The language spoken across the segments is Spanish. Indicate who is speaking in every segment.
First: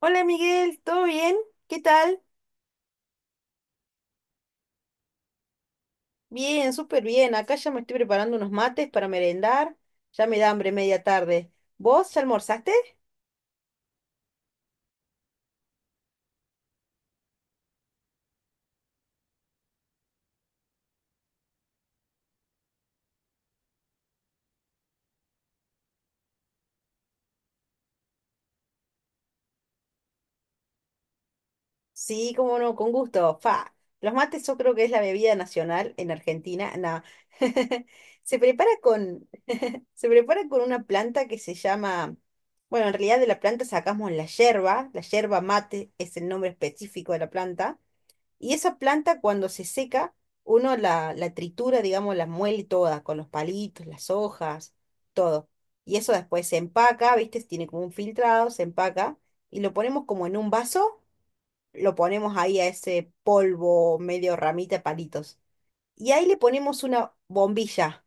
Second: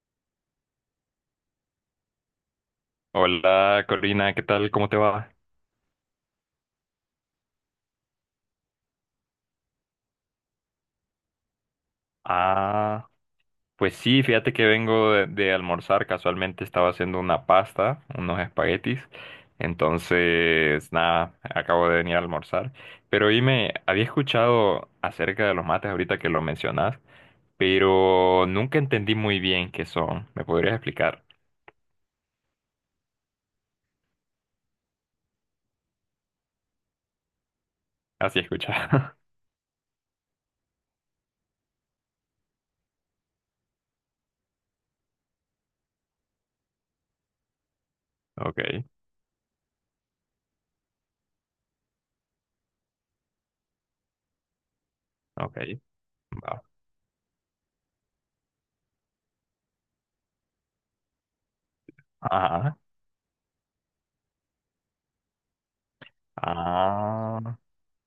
Speaker 1: Hola Miguel, ¿todo bien? ¿Qué tal?
Speaker 2: Hola Corina, ¿qué tal? ¿Cómo te va?
Speaker 1: Bien, súper bien. Acá ya me estoy preparando unos mates para merendar. Ya me da hambre media tarde. ¿Vos ya almorzaste?
Speaker 2: Ah, pues sí, fíjate que vengo de almorzar, casualmente estaba haciendo una pasta, unos espaguetis, entonces nada, acabo de venir a almorzar, pero dime, había escuchado acerca de los mates ahorita que lo mencionas, pero nunca entendí muy bien qué son. ¿Me podrías explicar?
Speaker 1: Sí, cómo no, con gusto. Fa. Los mates yo creo que es la bebida nacional en Argentina. No. Se
Speaker 2: Así
Speaker 1: prepara
Speaker 2: escuchaba.
Speaker 1: con, se prepara con una planta que se llama, bueno, en realidad de la planta sacamos la yerba. La yerba mate es el nombre específico de la planta. Y
Speaker 2: Ok,
Speaker 1: esa planta cuando se seca, uno la tritura, digamos, la muele toda, con los palitos, las hojas, todo.
Speaker 2: ok,
Speaker 1: Y eso después se
Speaker 2: va.
Speaker 1: empaca, ¿viste? Tiene como un filtrado, se empaca y lo ponemos como en un vaso, lo ponemos ahí a
Speaker 2: Ajá,
Speaker 1: ese polvo medio ramita de palitos. Y ahí le ponemos una
Speaker 2: ah,
Speaker 1: bombilla,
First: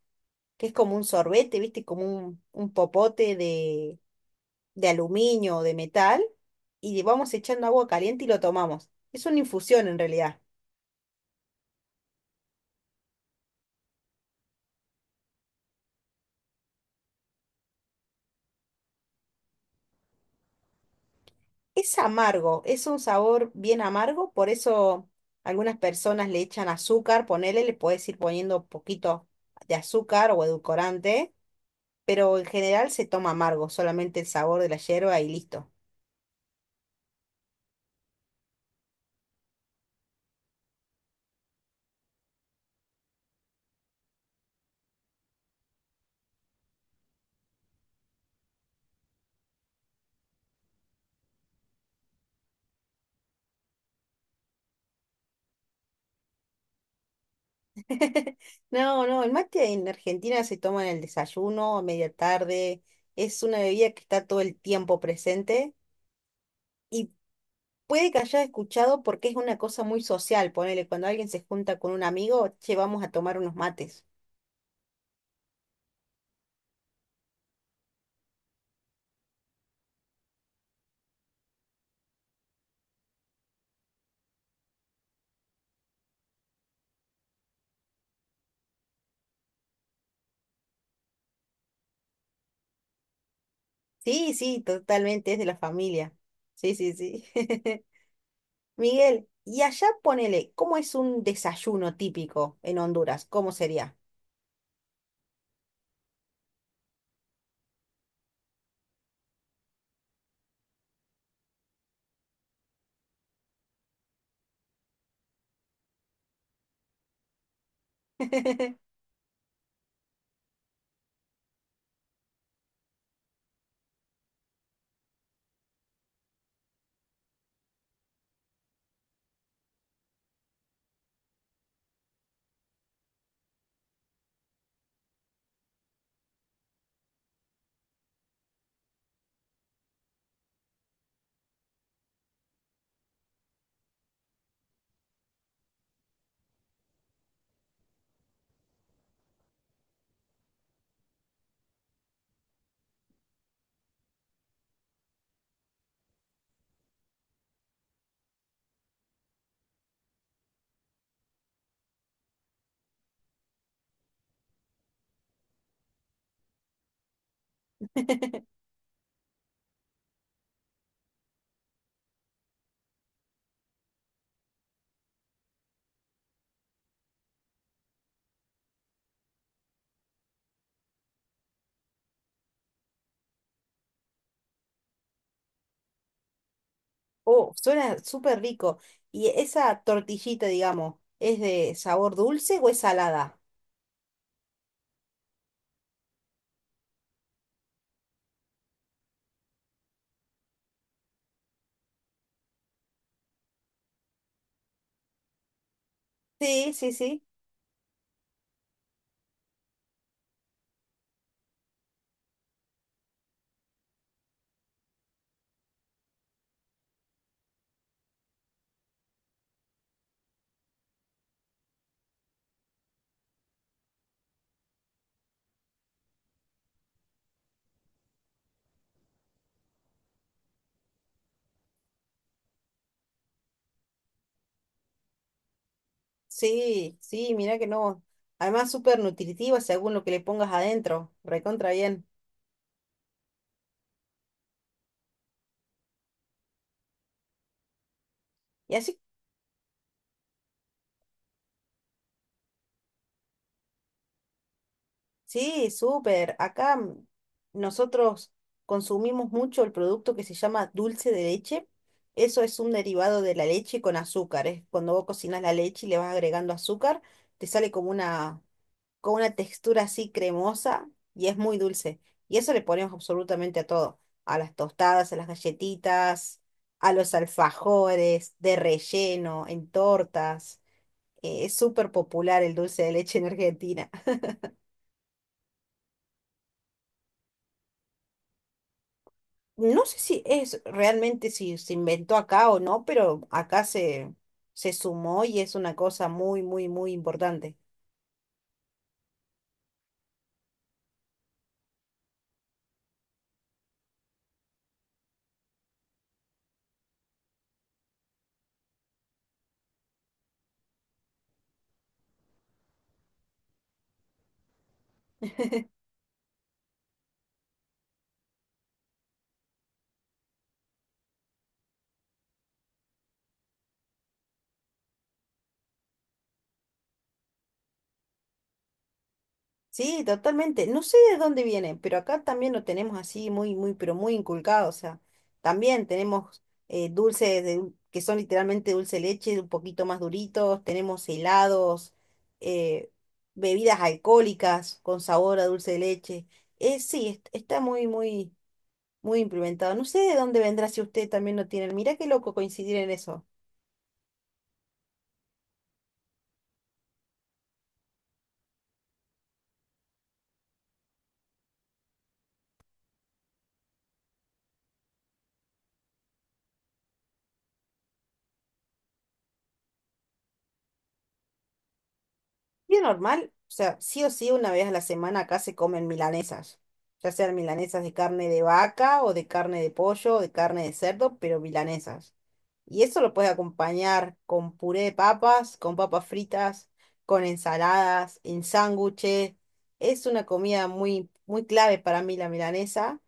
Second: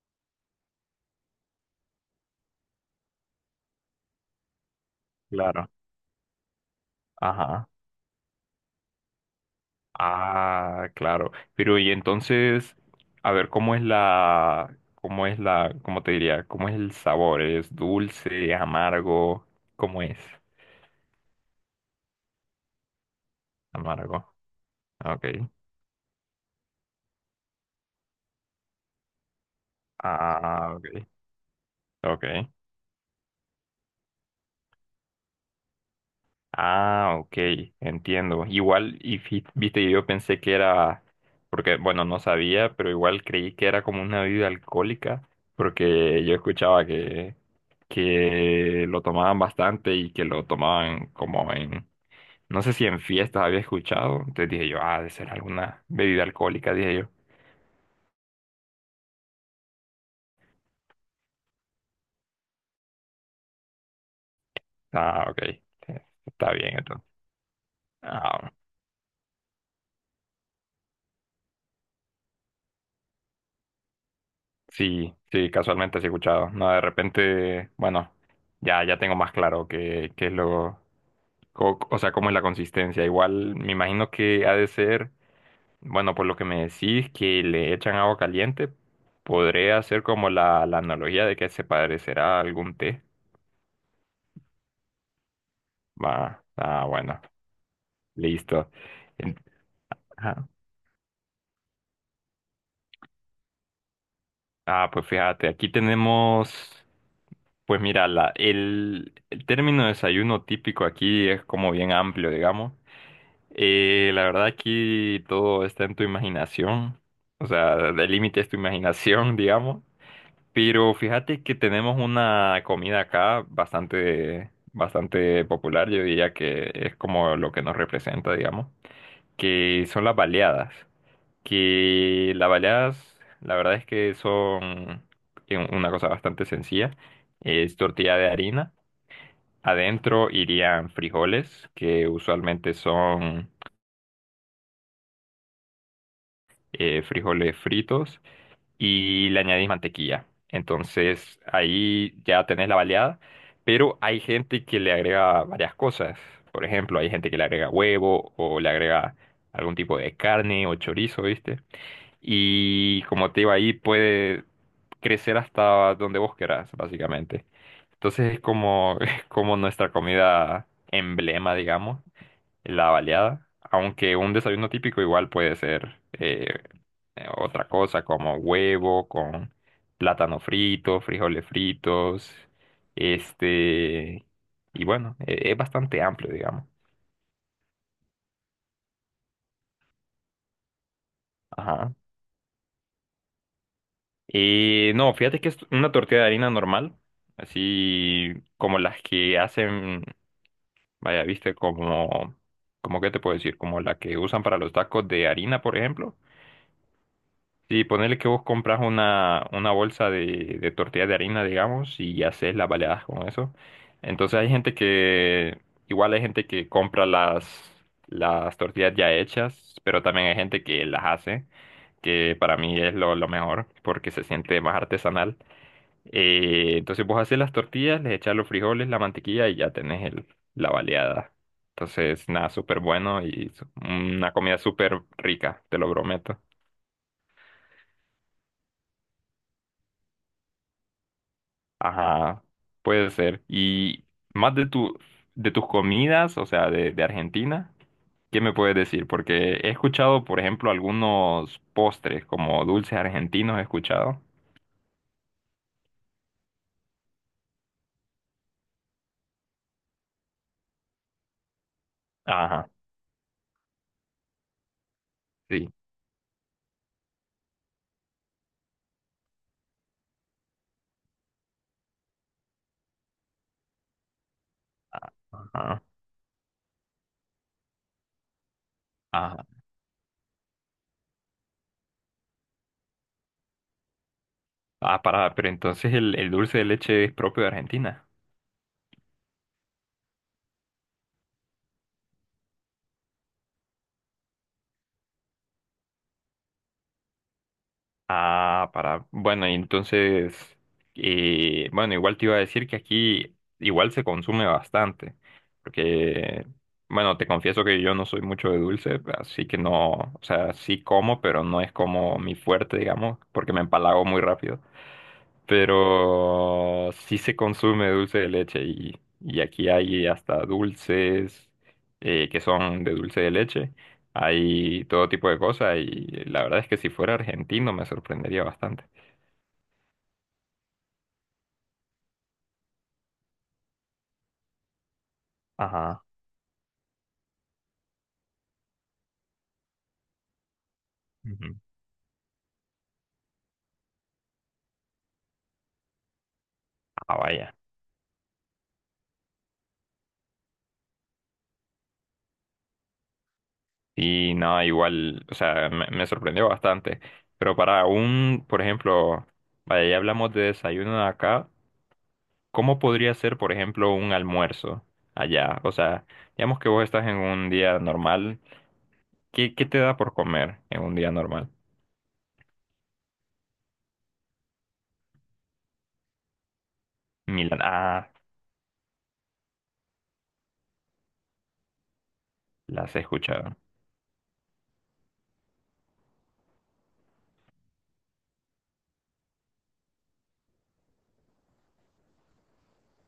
Speaker 1: que es como un sorbete, ¿viste? Como un popote de aluminio o
Speaker 2: claro,
Speaker 1: de metal. Y le vamos echando
Speaker 2: ajá.
Speaker 1: agua caliente y lo tomamos. Es una infusión en realidad.
Speaker 2: Ah, claro. Pero y entonces, a ver, ¿cómo es la, cómo es la, cómo te diría, cómo es el sabor? ¿Es dulce, amargo? ¿Cómo es?
Speaker 1: Es amargo, es un sabor bien amargo,
Speaker 2: Amargo.
Speaker 1: por eso
Speaker 2: Ok.
Speaker 1: algunas personas le echan azúcar, ponele, le puedes ir poniendo poquito de azúcar o
Speaker 2: Ah, ok.
Speaker 1: edulcorante,
Speaker 2: Ok.
Speaker 1: pero en general se toma amargo, solamente el sabor de la yerba y listo.
Speaker 2: Ah, ok, entiendo. Igual, y viste, yo pensé que era, porque, bueno, no sabía, pero igual creí que era como una bebida alcohólica, porque yo escuchaba que lo tomaban bastante y que lo tomaban como en, no sé si en fiestas había escuchado, entonces dije yo, ah, debe ser alguna bebida alcohólica, dije yo.
Speaker 1: No, no, el mate en Argentina se toma en el desayuno, a media tarde, es una bebida que está todo el tiempo
Speaker 2: Ah, ok,
Speaker 1: presente
Speaker 2: está bien entonces.
Speaker 1: y puede que hayas
Speaker 2: Ah,
Speaker 1: escuchado porque es una cosa muy social, ponele, cuando alguien se junta con un amigo, che, vamos a tomar unos mates.
Speaker 2: sí, sí, casualmente sí he escuchado. No, de repente, bueno, ya tengo más claro qué es lo, o sea, cómo es la consistencia. Igual me imagino que ha de ser, bueno, por lo que me decís, que le echan agua caliente, podría hacer como la analogía de que se parecerá a algún té.
Speaker 1: Sí, sí, totalmente es de la familia.
Speaker 2: Va,
Speaker 1: Sí,
Speaker 2: ah,
Speaker 1: sí,
Speaker 2: bueno,
Speaker 1: sí.
Speaker 2: listo.
Speaker 1: Miguel,
Speaker 2: En-
Speaker 1: y allá
Speaker 2: ajá.
Speaker 1: ponele, ¿cómo es un desayuno típico en Honduras? ¿Cómo sería?
Speaker 2: Ah, pues fíjate, aquí tenemos... Pues mira, el término desayuno típico aquí es como bien amplio, digamos. La verdad aquí todo está en tu imaginación, o sea, el límite es tu imaginación, digamos, pero fíjate que tenemos una comida acá bastante, bastante popular, yo diría que es como lo que nos representa, digamos, que son las baleadas, que las baleadas, la verdad es que son una cosa bastante sencilla, es tortilla de harina, adentro irían frijoles, que usualmente son... frijoles fritos y le añadís mantequilla. Entonces ahí ya tenés la baleada, pero hay gente que le agrega varias cosas. Por ejemplo, hay gente que le agrega huevo o le agrega algún tipo de carne o chorizo, ¿viste? Y como te digo, ahí puede crecer hasta donde vos querás, básicamente. Entonces es como, es como nuestra comida emblema, digamos, la baleada. Aunque un desayuno típico igual puede ser otra cosa como huevo con plátano frito, frijoles fritos, este, y bueno, es bastante amplio, digamos.
Speaker 1: Oh, suena súper rico. ¿Y esa tortillita, digamos, es de
Speaker 2: Ajá.
Speaker 1: sabor dulce o es salada?
Speaker 2: No, fíjate que es una tortilla de harina normal, así como las que hacen, vaya, viste, como, como, ¿qué te puedo decir? Como la que usan para los tacos de harina, por ejemplo.
Speaker 1: Sí, sí, sí.
Speaker 2: Sí, ponerle que vos compras una bolsa de tortillas de harina, digamos, y haces las baleadas con eso. Entonces hay gente que, igual hay gente que compra las tortillas ya hechas, pero también hay gente que las hace, que para mí es lo mejor, porque se siente más artesanal. Entonces vos haces las tortillas, les echas los frijoles, la mantequilla y ya tenés el, la baleada. Entonces, nada, súper bueno y una comida súper rica, te lo prometo.
Speaker 1: Sí, sí, mira que no. Además, súper nutritiva según lo que le pongas adentro. Recontra bien.
Speaker 2: Ajá, puede ser. Y más de tu, de tus comidas, o sea, de Argentina, ¿qué me puedes
Speaker 1: Y así
Speaker 2: decir? Porque he escuchado, por ejemplo, algunos postres como dulces argentinos, he escuchado.
Speaker 1: sí, súper. Acá nosotros consumimos mucho el producto que se llama dulce de leche. Eso es
Speaker 2: Ajá,
Speaker 1: un derivado de la leche con azúcar. Es cuando vos cocinas la
Speaker 2: sí.
Speaker 1: leche y le vas agregando azúcar, te sale como una textura así cremosa y es muy dulce. Y eso le ponemos absolutamente a todo. A las tostadas, a las
Speaker 2: Ajá,
Speaker 1: galletitas, a los alfajores, de relleno,
Speaker 2: ajá.
Speaker 1: en tortas. Es súper popular el dulce de leche en Argentina.
Speaker 2: Ah, para, pero entonces el dulce de leche es propio de Argentina.
Speaker 1: No sé si es realmente si se inventó acá o no, pero acá se, se sumó y es una cosa muy, muy, muy importante.
Speaker 2: Ah, para. Bueno, y entonces, bueno, igual te iba a decir que aquí igual se consume bastante, porque, bueno, te confieso que yo no soy mucho de dulce, así que no, o sea, sí como, pero no es como mi fuerte, digamos, porque me empalago muy rápido, pero sí se consume dulce de leche y aquí hay hasta dulces que son de dulce de leche, hay todo tipo de cosas y la verdad es que si fuera argentino me sorprendería bastante.
Speaker 1: Sí, totalmente. No sé de dónde viene, pero acá también lo tenemos así muy, muy, pero muy inculcado. O sea, también
Speaker 2: Ajá.
Speaker 1: tenemos dulces de dul- que son literalmente dulce de leche, un poquito más duritos. Tenemos
Speaker 2: Ujú.
Speaker 1: helados, eh, bebidas alcohólicas con sabor a dulce de leche. Sí,
Speaker 2: Ah,
Speaker 1: est-
Speaker 2: vaya.
Speaker 1: está muy, muy muy implementado. No sé de dónde vendrá si usted también lo tiene. Mirá qué loco coincidir en eso.
Speaker 2: Y no, igual, o sea, me sorprendió bastante. Pero para un, por ejemplo, vaya, ya hablamos de desayuno de acá, ¿cómo podría ser, por ejemplo, un almuerzo allá? O sea, digamos que vos estás en un día normal. ¿Qué, qué te da por comer en un día normal?
Speaker 1: Bien normal, o sea, sí o sí, una vez a la semana acá se comen milanesas. Ya sean
Speaker 2: Milan,
Speaker 1: milanesas de
Speaker 2: ah,
Speaker 1: carne de vaca o de carne de pollo o de carne de cerdo, pero milanesas. Y
Speaker 2: las he
Speaker 1: eso lo puedes
Speaker 2: escuchado.
Speaker 1: acompañar con puré de papas, con papas fritas, con ensaladas, en sándwiches. Es una comida muy, muy clave para mí la milanesa.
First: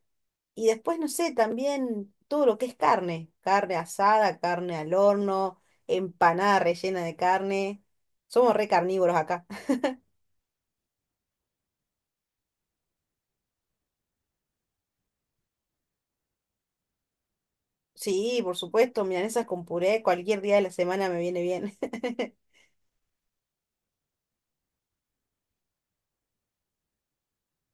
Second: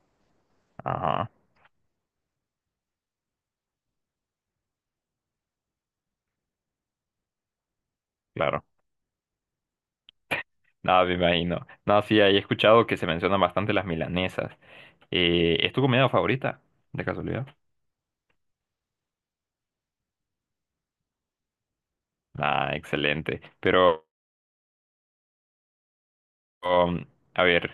Speaker 1: Y después, no
Speaker 2: Ajá,
Speaker 1: sé, también todo lo que es carne, carne asada, carne al horno, empanada rellena de carne. Somos
Speaker 2: claro.
Speaker 1: re carnívoros acá.
Speaker 2: No, me imagino. No, sí, ahí he escuchado que se mencionan bastante las milanesas. ¿Es tu comida favorita, de casualidad?
Speaker 1: Sí, por supuesto, milanesas con puré, cualquier día de la semana me viene bien.
Speaker 2: Ah, excelente. Pero, um, a ver,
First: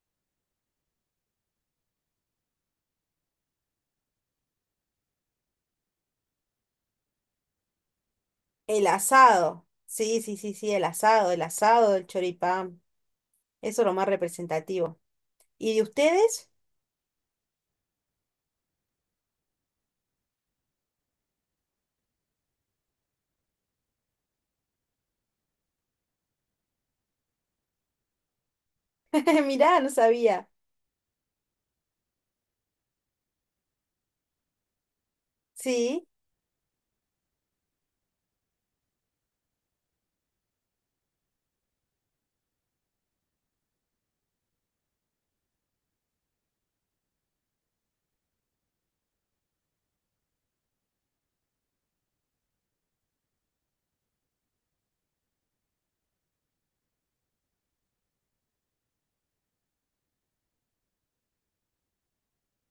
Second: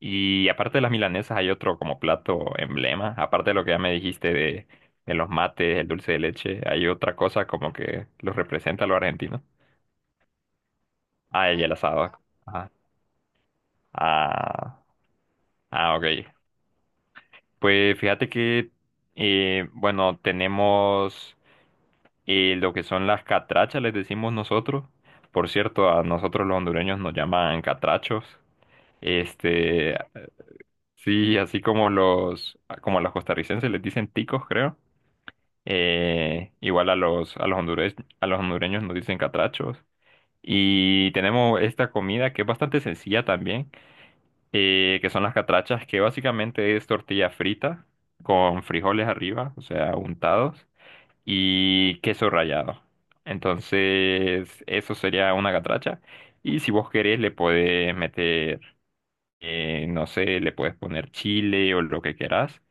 Speaker 2: y aparte de las milanesas, ¿hay otro como plato emblema? Aparte de lo que ya me dijiste de los mates, el dulce de leche, ¿hay otra cosa como que los representa
Speaker 1: El
Speaker 2: a los argentinos?
Speaker 1: asado. Sí, sí, sí, sí, el asado, el
Speaker 2: Ah, y el
Speaker 1: asado, el
Speaker 2: asado. Ah,
Speaker 1: choripán. Eso es lo más
Speaker 2: ah,
Speaker 1: representativo. ¿Y de
Speaker 2: ah, ok.
Speaker 1: ustedes?
Speaker 2: Pues fíjate que, bueno, tenemos lo que son las catrachas, les decimos nosotros. Por cierto, a nosotros los hondureños nos llaman catrachos.
Speaker 1: Mirá, no
Speaker 2: Este,
Speaker 1: sabía.
Speaker 2: sí, así como los, como a los costarricenses les dicen ticos, creo.
Speaker 1: Sí.
Speaker 2: Igual a los, a los a los hondureños nos dicen catrachos. Y tenemos esta comida que es bastante sencilla también. Que son las catrachas, que básicamente es tortilla frita con frijoles arriba, o sea, untados, y queso rallado. Entonces, eso sería una catracha. Y si vos querés, le podés meter, no sé, le puedes poner chile o lo que querás.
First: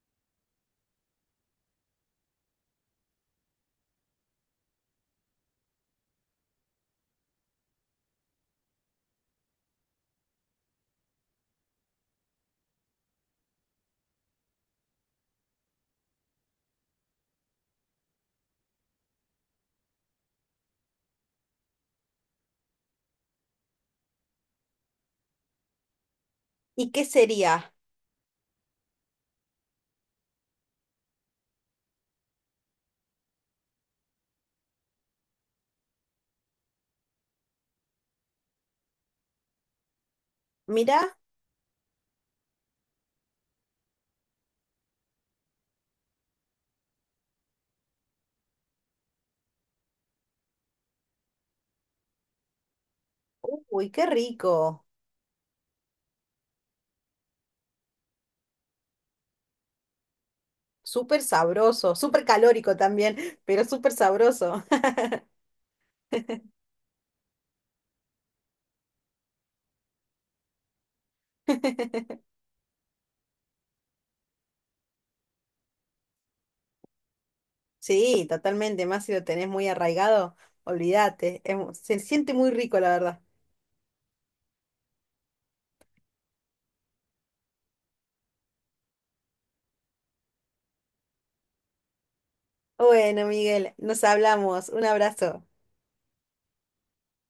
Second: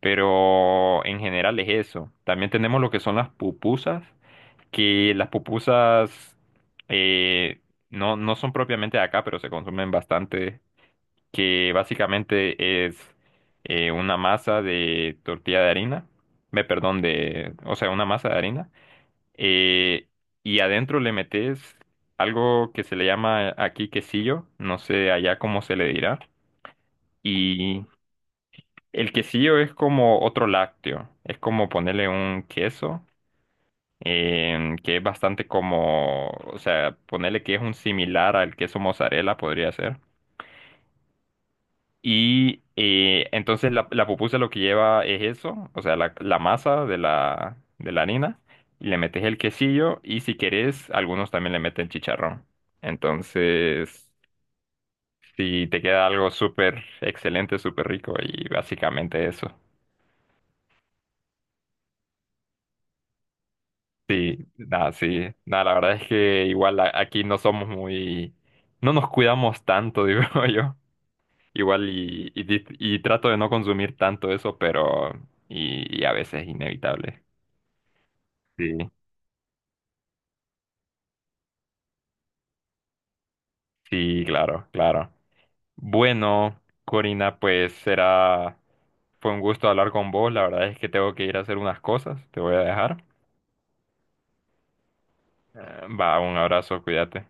Speaker 2: Pero en general es eso. También tenemos lo que son las pupusas, que las pupusas eh, no, no son propiamente de acá, pero se consumen bastante, que básicamente es una masa de tortilla de harina, me perdón, de, o sea, una masa de harina, eh, y adentro le metes algo que se le llama aquí quesillo, no sé allá cómo se le dirá,
Speaker 1: ¿Y qué sería?
Speaker 2: y el quesillo es como otro lácteo, es como ponerle un queso. Que es bastante como, o sea, ponerle que es un similar al queso mozzarella, podría ser.
Speaker 1: Mirá.
Speaker 2: Y entonces la pupusa lo que lleva es eso, o sea, la masa de la harina, y le metes el quesillo y si querés, algunos también le meten chicharrón.
Speaker 1: Uy, qué
Speaker 2: Entonces,
Speaker 1: rico.
Speaker 2: si te queda algo súper excelente, súper rico y básicamente eso.
Speaker 1: Súper sabroso, súper calórico también, pero súper sabroso.
Speaker 2: Sí, nada, la verdad es que igual aquí no somos muy, no nos cuidamos tanto, digo yo. Igual y, y trato de no consumir tanto eso, pero y a veces es inevitable.
Speaker 1: Sí,
Speaker 2: Sí,
Speaker 1: totalmente, más si lo tenés muy arraigado, olvídate, es mu- se siente muy rico, la verdad.
Speaker 2: sí, claro, claro. Bueno, Corina, pues será, fue un gusto hablar con vos. La verdad es que tengo que ir a hacer unas cosas. Te voy a dejar.
Speaker 1: Bueno, Miguel, nos hablamos, un abrazo.
Speaker 2: Va, un abrazo, cuídate.